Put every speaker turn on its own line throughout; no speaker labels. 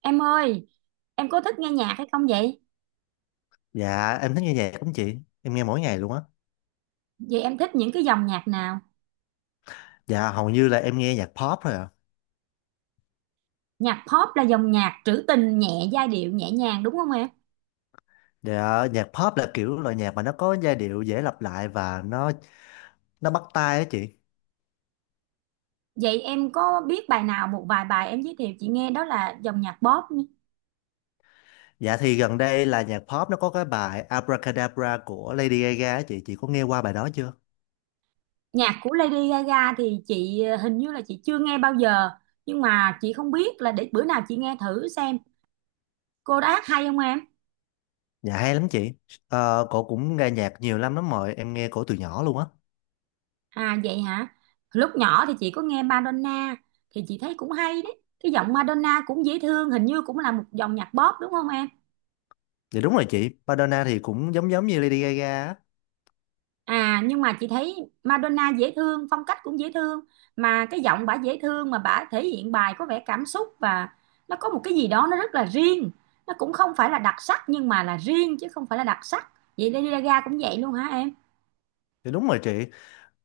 Em ơi, em có thích nghe nhạc hay không vậy?
Dạ em thích nghe nhạc lắm chị. Em nghe mỗi ngày luôn á.
Vậy em thích những cái dòng nhạc nào?
Dạ hầu như là em nghe nhạc pop thôi à.
Nhạc pop là dòng nhạc trữ tình nhẹ, giai điệu nhẹ nhàng đúng không em?
Dạ nhạc pop là kiểu loại nhạc mà nó có giai điệu dễ lặp lại và nó bắt tai á chị.
Vậy em có biết bài nào một vài bài em giới thiệu chị nghe đó là dòng nhạc pop nhé.
Dạ thì gần đây là nhạc pop nó có cái bài Abracadabra của Lady Gaga á chị. Chị có nghe qua bài đó chưa?
Nhạc của Lady Gaga thì chị hình như là chị chưa nghe bao giờ, nhưng mà chị không biết là để bữa nào chị nghe thử xem. Cô hát hay không em?
Dạ hay lắm chị. Cổ cũng nghe nhạc nhiều lắm lắm rồi, em nghe cổ từ nhỏ luôn á.
À vậy hả? Lúc nhỏ thì chị có nghe Madonna thì chị thấy cũng hay đấy. Cái giọng Madonna cũng dễ thương, hình như cũng là một dòng nhạc pop đúng không em?
Dạ đúng rồi chị, Madonna thì cũng giống giống như Lady Gaga á.
À nhưng mà chị thấy Madonna dễ thương, phong cách cũng dễ thương mà cái giọng bả dễ thương mà bả thể hiện bài có vẻ cảm xúc và nó có một cái gì đó nó rất là riêng. Nó cũng không phải là đặc sắc nhưng mà là riêng chứ không phải là đặc sắc. Vậy Lady Gaga cũng vậy luôn hả em?
Dạ đúng rồi chị.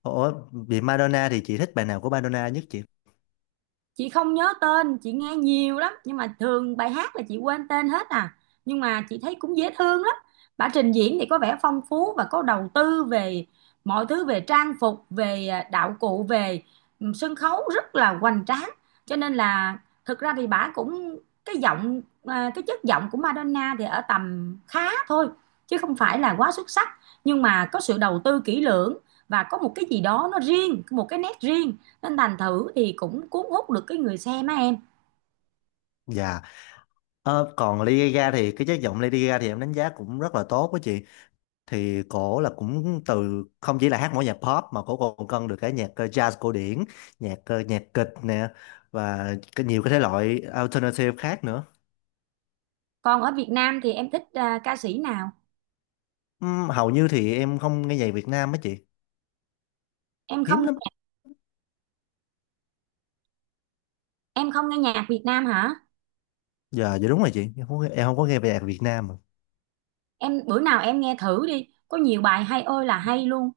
Ủa, vì Madonna thì chị thích bài nào của Madonna nhất chị?
Chị không nhớ tên, chị nghe nhiều lắm nhưng mà thường bài hát là chị quên tên hết à, nhưng mà chị thấy cũng dễ thương lắm. Bả trình diễn thì có vẻ phong phú và có đầu tư về mọi thứ, về trang phục, về đạo cụ, về sân khấu rất là hoành tráng. Cho nên là thực ra thì bả cũng cái giọng, cái chất giọng của Madonna thì ở tầm khá thôi chứ không phải là quá xuất sắc, nhưng mà có sự đầu tư kỹ lưỡng và có một cái gì đó nó riêng, một cái nét riêng, nên thành thử thì cũng cuốn hút được cái người xem á em.
Dạ. Còn Lady Gaga thì cái chất giọng Lady Gaga thì em đánh giá cũng rất là tốt. Với chị thì cổ là cũng từ không chỉ là hát mỗi nhạc pop mà cổ còn cân được cái nhạc jazz cổ điển, nhạc nhạc kịch nè, và cái nhiều cái thể loại alternative khác nữa.
Còn ở Việt Nam thì em thích ca sĩ nào?
Hầu như thì em không nghe nhạc Việt Nam á chị,
Em
hiếm
không,
lắm.
em không nghe nhạc Việt Nam hả
Giờ dạ, đúng rồi chị, em không có nghe về nhạc Việt Nam mà.
em? Bữa nào em nghe thử đi, có nhiều bài hay ơi là hay luôn.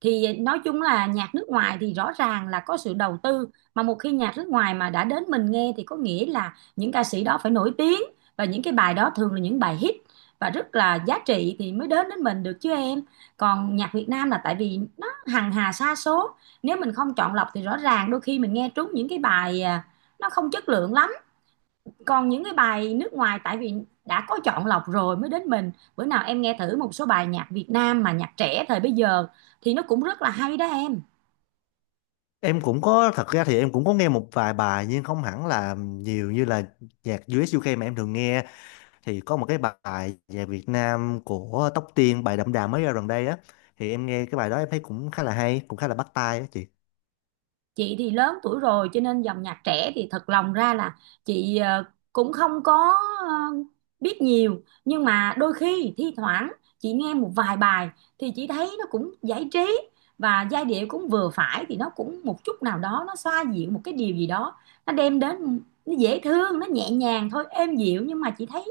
Thì nói chung là nhạc nước ngoài thì rõ ràng là có sự đầu tư, mà một khi nhạc nước ngoài mà đã đến mình nghe thì có nghĩa là những ca sĩ đó phải nổi tiếng, và những cái bài đó thường là những bài hit và rất là giá trị thì mới đến đến mình được chứ em. Còn nhạc Việt Nam là tại vì nó hằng hà sa số, nếu mình không chọn lọc thì rõ ràng đôi khi mình nghe trúng những cái bài nó không chất lượng lắm. Còn những cái bài nước ngoài tại vì đã có chọn lọc rồi mới đến mình. Bữa nào em nghe thử một số bài nhạc Việt Nam mà nhạc trẻ thời bây giờ thì nó cũng rất là hay đó em.
Em cũng có, thật ra thì em cũng có nghe một vài bài nhưng không hẳn là nhiều như là nhạc US UK mà em thường nghe. Thì có một cái bài về Việt Nam của Tóc Tiên, bài Đậm Đà mới ra gần đây á, thì em nghe cái bài đó em thấy cũng khá là hay, cũng khá là bắt tai á chị.
Chị thì lớn tuổi rồi cho nên dòng nhạc trẻ thì thật lòng ra là chị cũng không có biết nhiều, nhưng mà đôi khi thi thoảng chị nghe một vài bài thì chị thấy nó cũng giải trí và giai điệu cũng vừa phải, thì nó cũng một chút nào đó nó xoa dịu một cái điều gì đó nó đem đến. Nó dễ thương, nó nhẹ nhàng thôi, êm dịu, nhưng mà chị thấy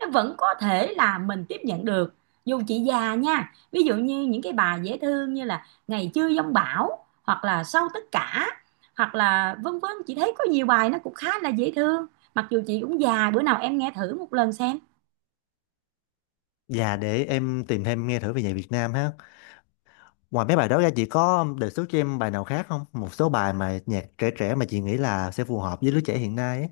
nó vẫn có thể là mình tiếp nhận được, dù chị già nha. Ví dụ như những cái bài dễ thương như là Ngày Chưa Giông Bão hoặc là Sau Tất Cả hoặc là vân vân, chị thấy có nhiều bài nó cũng khá là dễ thương, mặc dù chị cũng già. Bữa nào em nghe thử một lần xem.
Và để em tìm thêm nghe thử về nhạc Việt Nam ha. Ngoài mấy bài đó ra chị có đề xuất cho em bài nào khác không, một số bài mà nhạc trẻ trẻ mà chị nghĩ là sẽ phù hợp với lứa trẻ hiện nay á?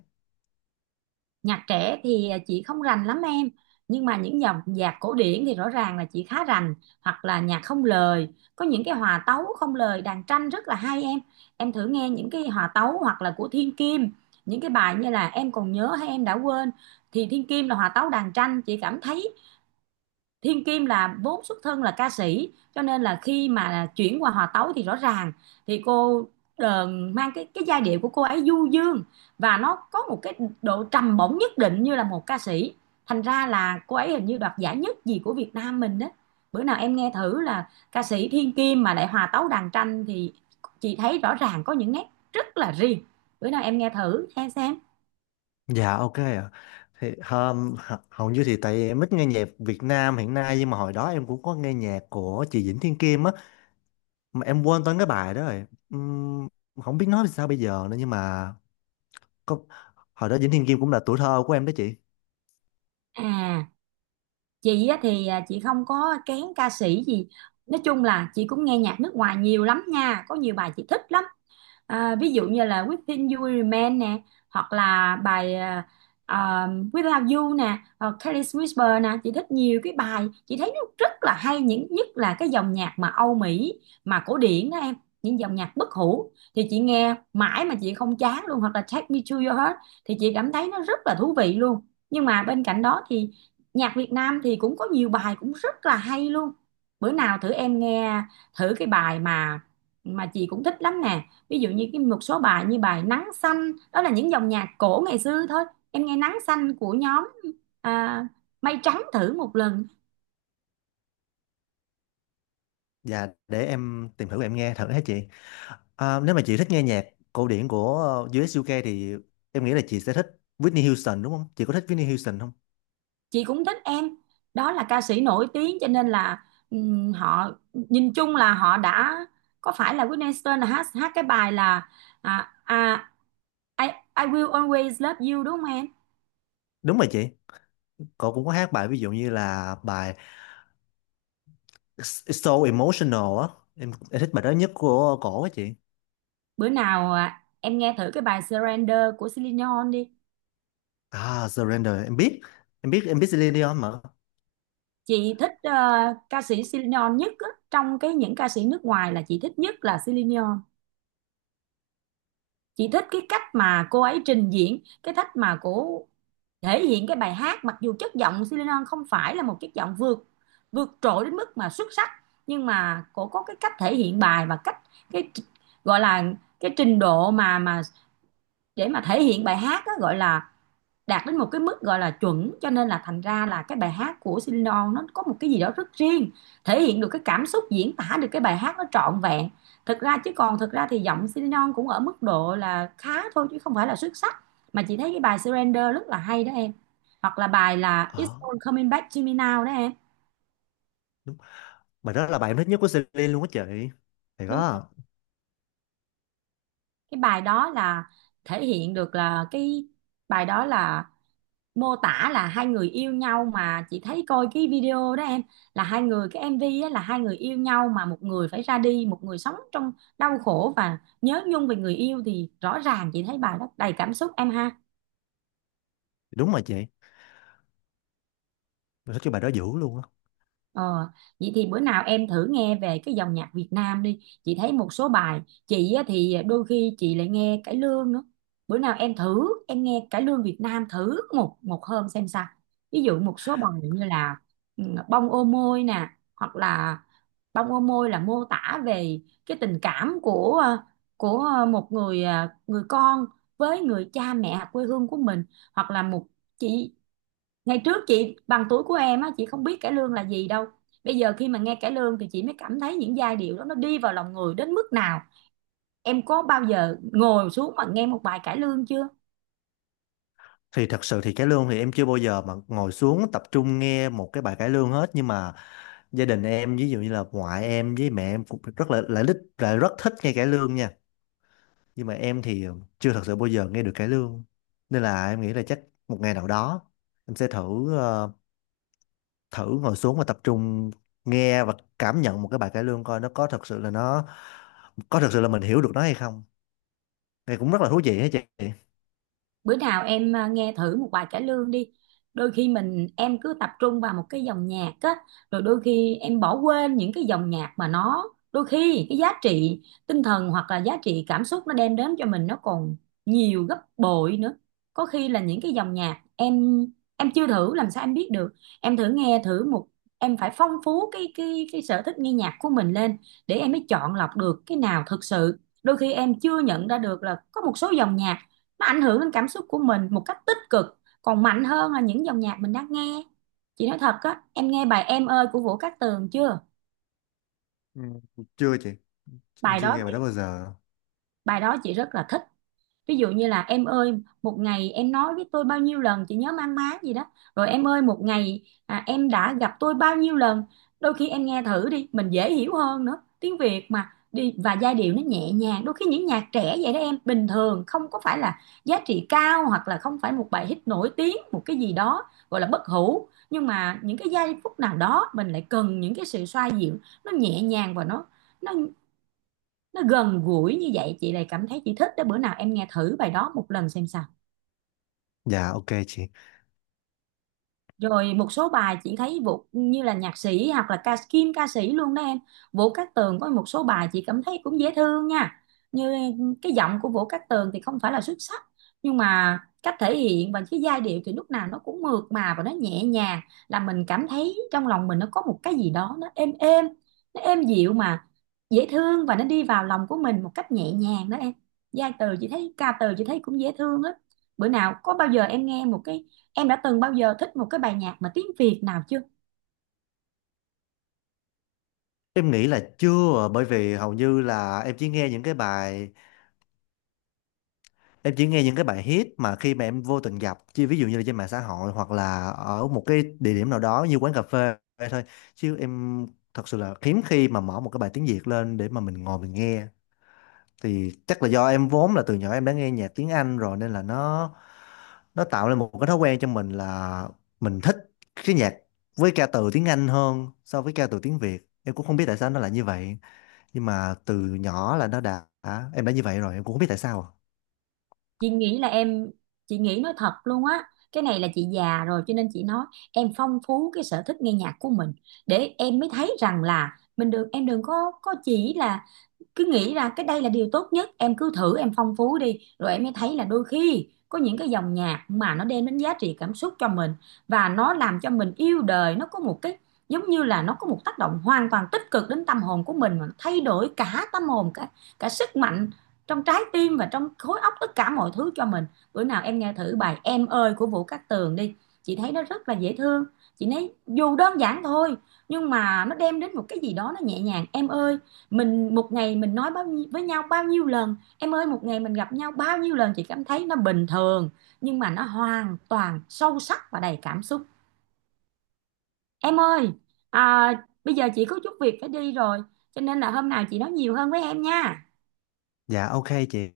Nhạc trẻ thì chị không rành lắm em, nhưng mà những dòng nhạc cổ điển thì rõ ràng là chị khá rành, hoặc là nhạc không lời. Có những cái hòa tấu không lời đàn tranh rất là hay em. Em thử nghe những cái hòa tấu hoặc là của Thiên Kim, những cái bài như là Em Còn Nhớ Hay Em Đã Quên, thì Thiên Kim là hòa tấu đàn tranh. Chị cảm thấy Thiên Kim là vốn xuất thân là ca sĩ, cho nên là khi mà chuyển qua hòa tấu thì rõ ràng thì cô ờ, mang cái giai điệu của cô ấy du dương, và nó có một cái độ trầm bổng nhất định như là một ca sĩ. Thành ra là cô ấy hình như đoạt giải nhất gì của Việt Nam mình đó. Bữa nào em nghe thử là ca sĩ Thiên Kim mà lại hòa tấu đàn tranh thì chị thấy rõ ràng có những nét rất là riêng. Bữa nào em nghe thử nghe xem.
Dạ ok ạ. Hầu như thì tại em ít nghe nhạc Việt Nam hiện nay, nhưng mà hồi đó em cũng có nghe nhạc của chị Vĩnh Thiên Kim á, mà em quên tên cái bài đó rồi. Ừm, không biết nói sao bây giờ nữa, nhưng mà có, hồi đó Vĩnh Thiên Kim cũng là tuổi thơ của em đó chị.
À, chị á thì chị không có kén ca sĩ gì. Nói chung là chị cũng nghe nhạc nước ngoài nhiều lắm nha, có nhiều bài chị thích lắm. Ví dụ như là Within You Will Remain nè, hoặc là bài à, Without You nè, hoặc Careless Whisper nè. Chị thích nhiều cái bài, chị thấy nó rất là hay, những nhất là cái dòng nhạc mà Âu Mỹ mà cổ điển đó em. Những dòng nhạc bất hủ thì chị nghe mãi mà chị không chán luôn, hoặc là Take Me to Your Heart thì chị cảm thấy nó rất là thú vị luôn. Nhưng mà bên cạnh đó thì nhạc Việt Nam thì cũng có nhiều bài cũng rất là hay luôn. Bữa nào thử em nghe thử cái bài mà chị cũng thích lắm nè, ví dụ như cái một số bài như bài Nắng Xanh đó, là những dòng nhạc cổ ngày xưa thôi. Em nghe Nắng Xanh của nhóm à, Mây Trắng thử một lần.
Và để em tìm thử, em nghe thử hả chị. À, nếu mà chị thích nghe nhạc cổ điển của US UK thì em nghĩ là chị sẽ thích Whitney Houston đúng không? Chị có thích Whitney Houston không?
Chị cũng thích em, đó là ca sĩ nổi tiếng cho nên là họ nhìn chung là họ đã có phải là Whitney Houston là hát, hát cái bài là à, à, I, I Will Always Love You đúng không em?
Đúng rồi chị. Cô cũng có hát bài ví dụ như là bài It's So Emotional á. Em thích bài đó nhất của cổ á chị.
Bữa nào em nghe thử cái bài Surrender của Celine Dion đi.
À, Surrender em biết. Em biết, em biết Celine Dion mà.
Chị thích ca sĩ Celine Dion nhất á, trong cái những ca sĩ nước ngoài là chị thích nhất là Celine Dion. Chị thích cái cách mà cô ấy trình diễn, cái cách mà cô thể hiện cái bài hát, mặc dù chất giọng Celine Dion không phải là một chất giọng vượt, vượt trội đến mức mà xuất sắc, nhưng mà cô có cái cách thể hiện bài và cách cái tr- gọi là cái trình độ mà để mà thể hiện bài hát á, gọi là đạt đến một cái mức gọi là chuẩn, cho nên là thành ra là cái bài hát của Celine Dion nó có một cái gì đó rất riêng, thể hiện được cái cảm xúc, diễn tả được cái bài hát nó trọn vẹn. Thực ra chứ còn thực ra thì giọng Celine Dion cũng ở mức độ là khá thôi chứ không phải là xuất sắc, mà chị thấy cái bài Surrender rất là hay đó em, hoặc là bài là It's
Ờ
All Coming Back to Me Now đó em.
đúng. Bài đó là bài em thích nhất của Celine luôn á chị. Thì
Đúng,
đó.
cái bài đó là thể hiện được là cái bài đó là mô tả là hai người yêu nhau. Mà chị thấy coi cái video đó em, là hai người, cái MV á, là hai người yêu nhau mà một người phải ra đi, một người sống trong đau khổ và nhớ nhung về người yêu, thì rõ ràng chị thấy bài đó đầy cảm xúc em ha.
Đúng rồi chị. Em thích cái bài đó dữ luôn á.
Ờ, vậy thì bữa nào em thử nghe về cái dòng nhạc Việt Nam đi. Chị thấy một số bài, chị á thì đôi khi chị lại nghe cải lương nữa. Bữa nào em thử, em nghe cải lương Việt Nam thử một một hôm xem sao. Ví dụ một số bài như là ừ, Bông Ô Môi nè, hoặc là Bông Ô Môi là mô tả về cái tình cảm của của một người người con với người cha mẹ quê hương của mình, hoặc là một chị ngày trước chị bằng tuổi của em á, chị không biết cải lương là gì đâu. Bây giờ khi mà nghe cải lương thì chị mới cảm thấy những giai điệu đó nó đi vào lòng người đến mức nào. Em có bao giờ ngồi xuống mà nghe một bài cải lương chưa?
Thì thật sự thì cải lương thì em chưa bao giờ mà ngồi xuống tập trung nghe một cái bài cải lương hết, nhưng mà gia đình em ví dụ như là ngoại em với mẹ em cũng rất là lại thích, lại rất thích nghe cải lương nha. Nhưng mà em thì chưa thật sự bao giờ nghe được cải lương, nên là em nghĩ là chắc một ngày nào đó em sẽ thử thử ngồi xuống và tập trung nghe và cảm nhận một cái bài cải lương coi nó có thật sự là nó, có thật sự là mình hiểu được nó hay không, thì cũng rất là thú vị hả chị.
Bữa nào em nghe thử một bài cải lương đi. Đôi khi em cứ tập trung vào một cái dòng nhạc á, rồi đôi khi em bỏ quên những cái dòng nhạc mà nó, đôi khi cái giá trị tinh thần hoặc là giá trị cảm xúc nó đem đến cho mình nó còn nhiều gấp bội nữa. Có khi là những cái dòng nhạc em chưa thử làm sao em biết được. Em thử nghe thử một, em phải phong phú cái sở thích nghe nhạc của mình lên, để em mới chọn lọc được cái nào thực sự. Đôi khi em chưa nhận ra được là có một số dòng nhạc nó ảnh hưởng đến cảm xúc của mình một cách tích cực còn mạnh hơn là những dòng nhạc mình đang nghe. Chị nói thật á, em nghe bài Em Ơi của Vũ Cát Tường chưa?
Ừ. Chưa chị, em
Bài
chưa
đó,
nghe bài đó bao giờ.
bài đó chị rất là thích. Ví dụ như là em ơi, một ngày em nói với tôi bao nhiêu lần, chị nhớ mang má gì đó, rồi em ơi một ngày em đã gặp tôi bao nhiêu lần. Đôi khi em nghe thử đi, mình dễ hiểu hơn nữa, tiếng Việt mà, đi và giai điệu nó nhẹ nhàng. Đôi khi những nhạc trẻ vậy đó em, bình thường không có phải là giá trị cao, hoặc là không phải một bài hit nổi tiếng, một cái gì đó gọi là bất hủ, nhưng mà những cái giây phút nào đó mình lại cần những cái sự xoa dịu, nó nhẹ nhàng và nó nó gần gũi như vậy, chị lại cảm thấy chị thích đó. Bữa nào em nghe thử bài đó một lần xem sao.
Dạ ok chị.
Rồi một số bài chị thấy Vũ như là nhạc sĩ hoặc là ca sĩ luôn đó em. Vũ Cát Tường có một số bài chị cảm thấy cũng dễ thương nha. Như cái giọng của Vũ Cát Tường thì không phải là xuất sắc, nhưng mà cách thể hiện và cái giai điệu thì lúc nào nó cũng mượt mà và nó nhẹ nhàng, là mình cảm thấy trong lòng mình nó có một cái gì đó nó êm êm, nó êm dịu mà dễ thương, và nó đi vào lòng của mình một cách nhẹ nhàng đó em. Giai từ chị thấy, ca từ chị thấy cũng dễ thương á. Bữa nào có bao giờ em nghe một cái, em đã từng bao giờ thích một cái bài nhạc mà tiếng Việt nào chưa?
Em nghĩ là chưa, bởi vì hầu như là em chỉ nghe những cái bài, em chỉ nghe những cái bài hit mà khi mà em vô tình gặp, chứ ví dụ như là trên mạng xã hội hoặc là ở một cái địa điểm nào đó như quán cà phê thôi, chứ em thật sự là hiếm khi mà mở một cái bài tiếng Việt lên để mà mình ngồi mình nghe. Thì chắc là do em vốn là từ nhỏ em đã nghe nhạc tiếng Anh rồi nên là nó tạo lên một cái thói quen cho mình là mình thích cái nhạc với ca từ tiếng Anh hơn so với ca từ tiếng Việt. Em cũng không biết tại sao nó lại như vậy, nhưng mà từ nhỏ là nó đã em đã như vậy rồi, em cũng không biết tại sao.
chị nghĩ là em chị nghĩ nói thật luôn á, cái này là chị già rồi cho nên chị nói, em phong phú cái sở thích nghe nhạc của mình, để em mới thấy rằng là mình đừng, em đừng có chỉ là cứ nghĩ ra cái đây là điều tốt nhất. Em cứ thử, em phong phú đi rồi em mới thấy là đôi khi có những cái dòng nhạc mà nó đem đến giá trị cảm xúc cho mình, và nó làm cho mình yêu đời. Nó có một cái giống như là nó có một tác động hoàn toàn tích cực đến tâm hồn của mình, mà nó thay đổi cả tâm hồn, cả cả sức mạnh trong trái tim và trong khối óc, tất cả mọi thứ cho mình. Bữa nào em nghe thử bài Em Ơi của Vũ Cát Tường đi, chị thấy nó rất là dễ thương. Chị thấy dù đơn giản thôi, nhưng mà nó đem đến một cái gì đó nó nhẹ nhàng. Em ơi mình một ngày mình nói bao nhiêu, với nhau bao nhiêu lần, em ơi một ngày mình gặp nhau bao nhiêu lần, chị cảm thấy nó bình thường, nhưng mà nó hoàn toàn sâu sắc và đầy cảm xúc. Em ơi, à, bây giờ chị có chút việc phải đi rồi, cho nên là hôm nào chị nói nhiều hơn với em nha.
Dạ ok chị.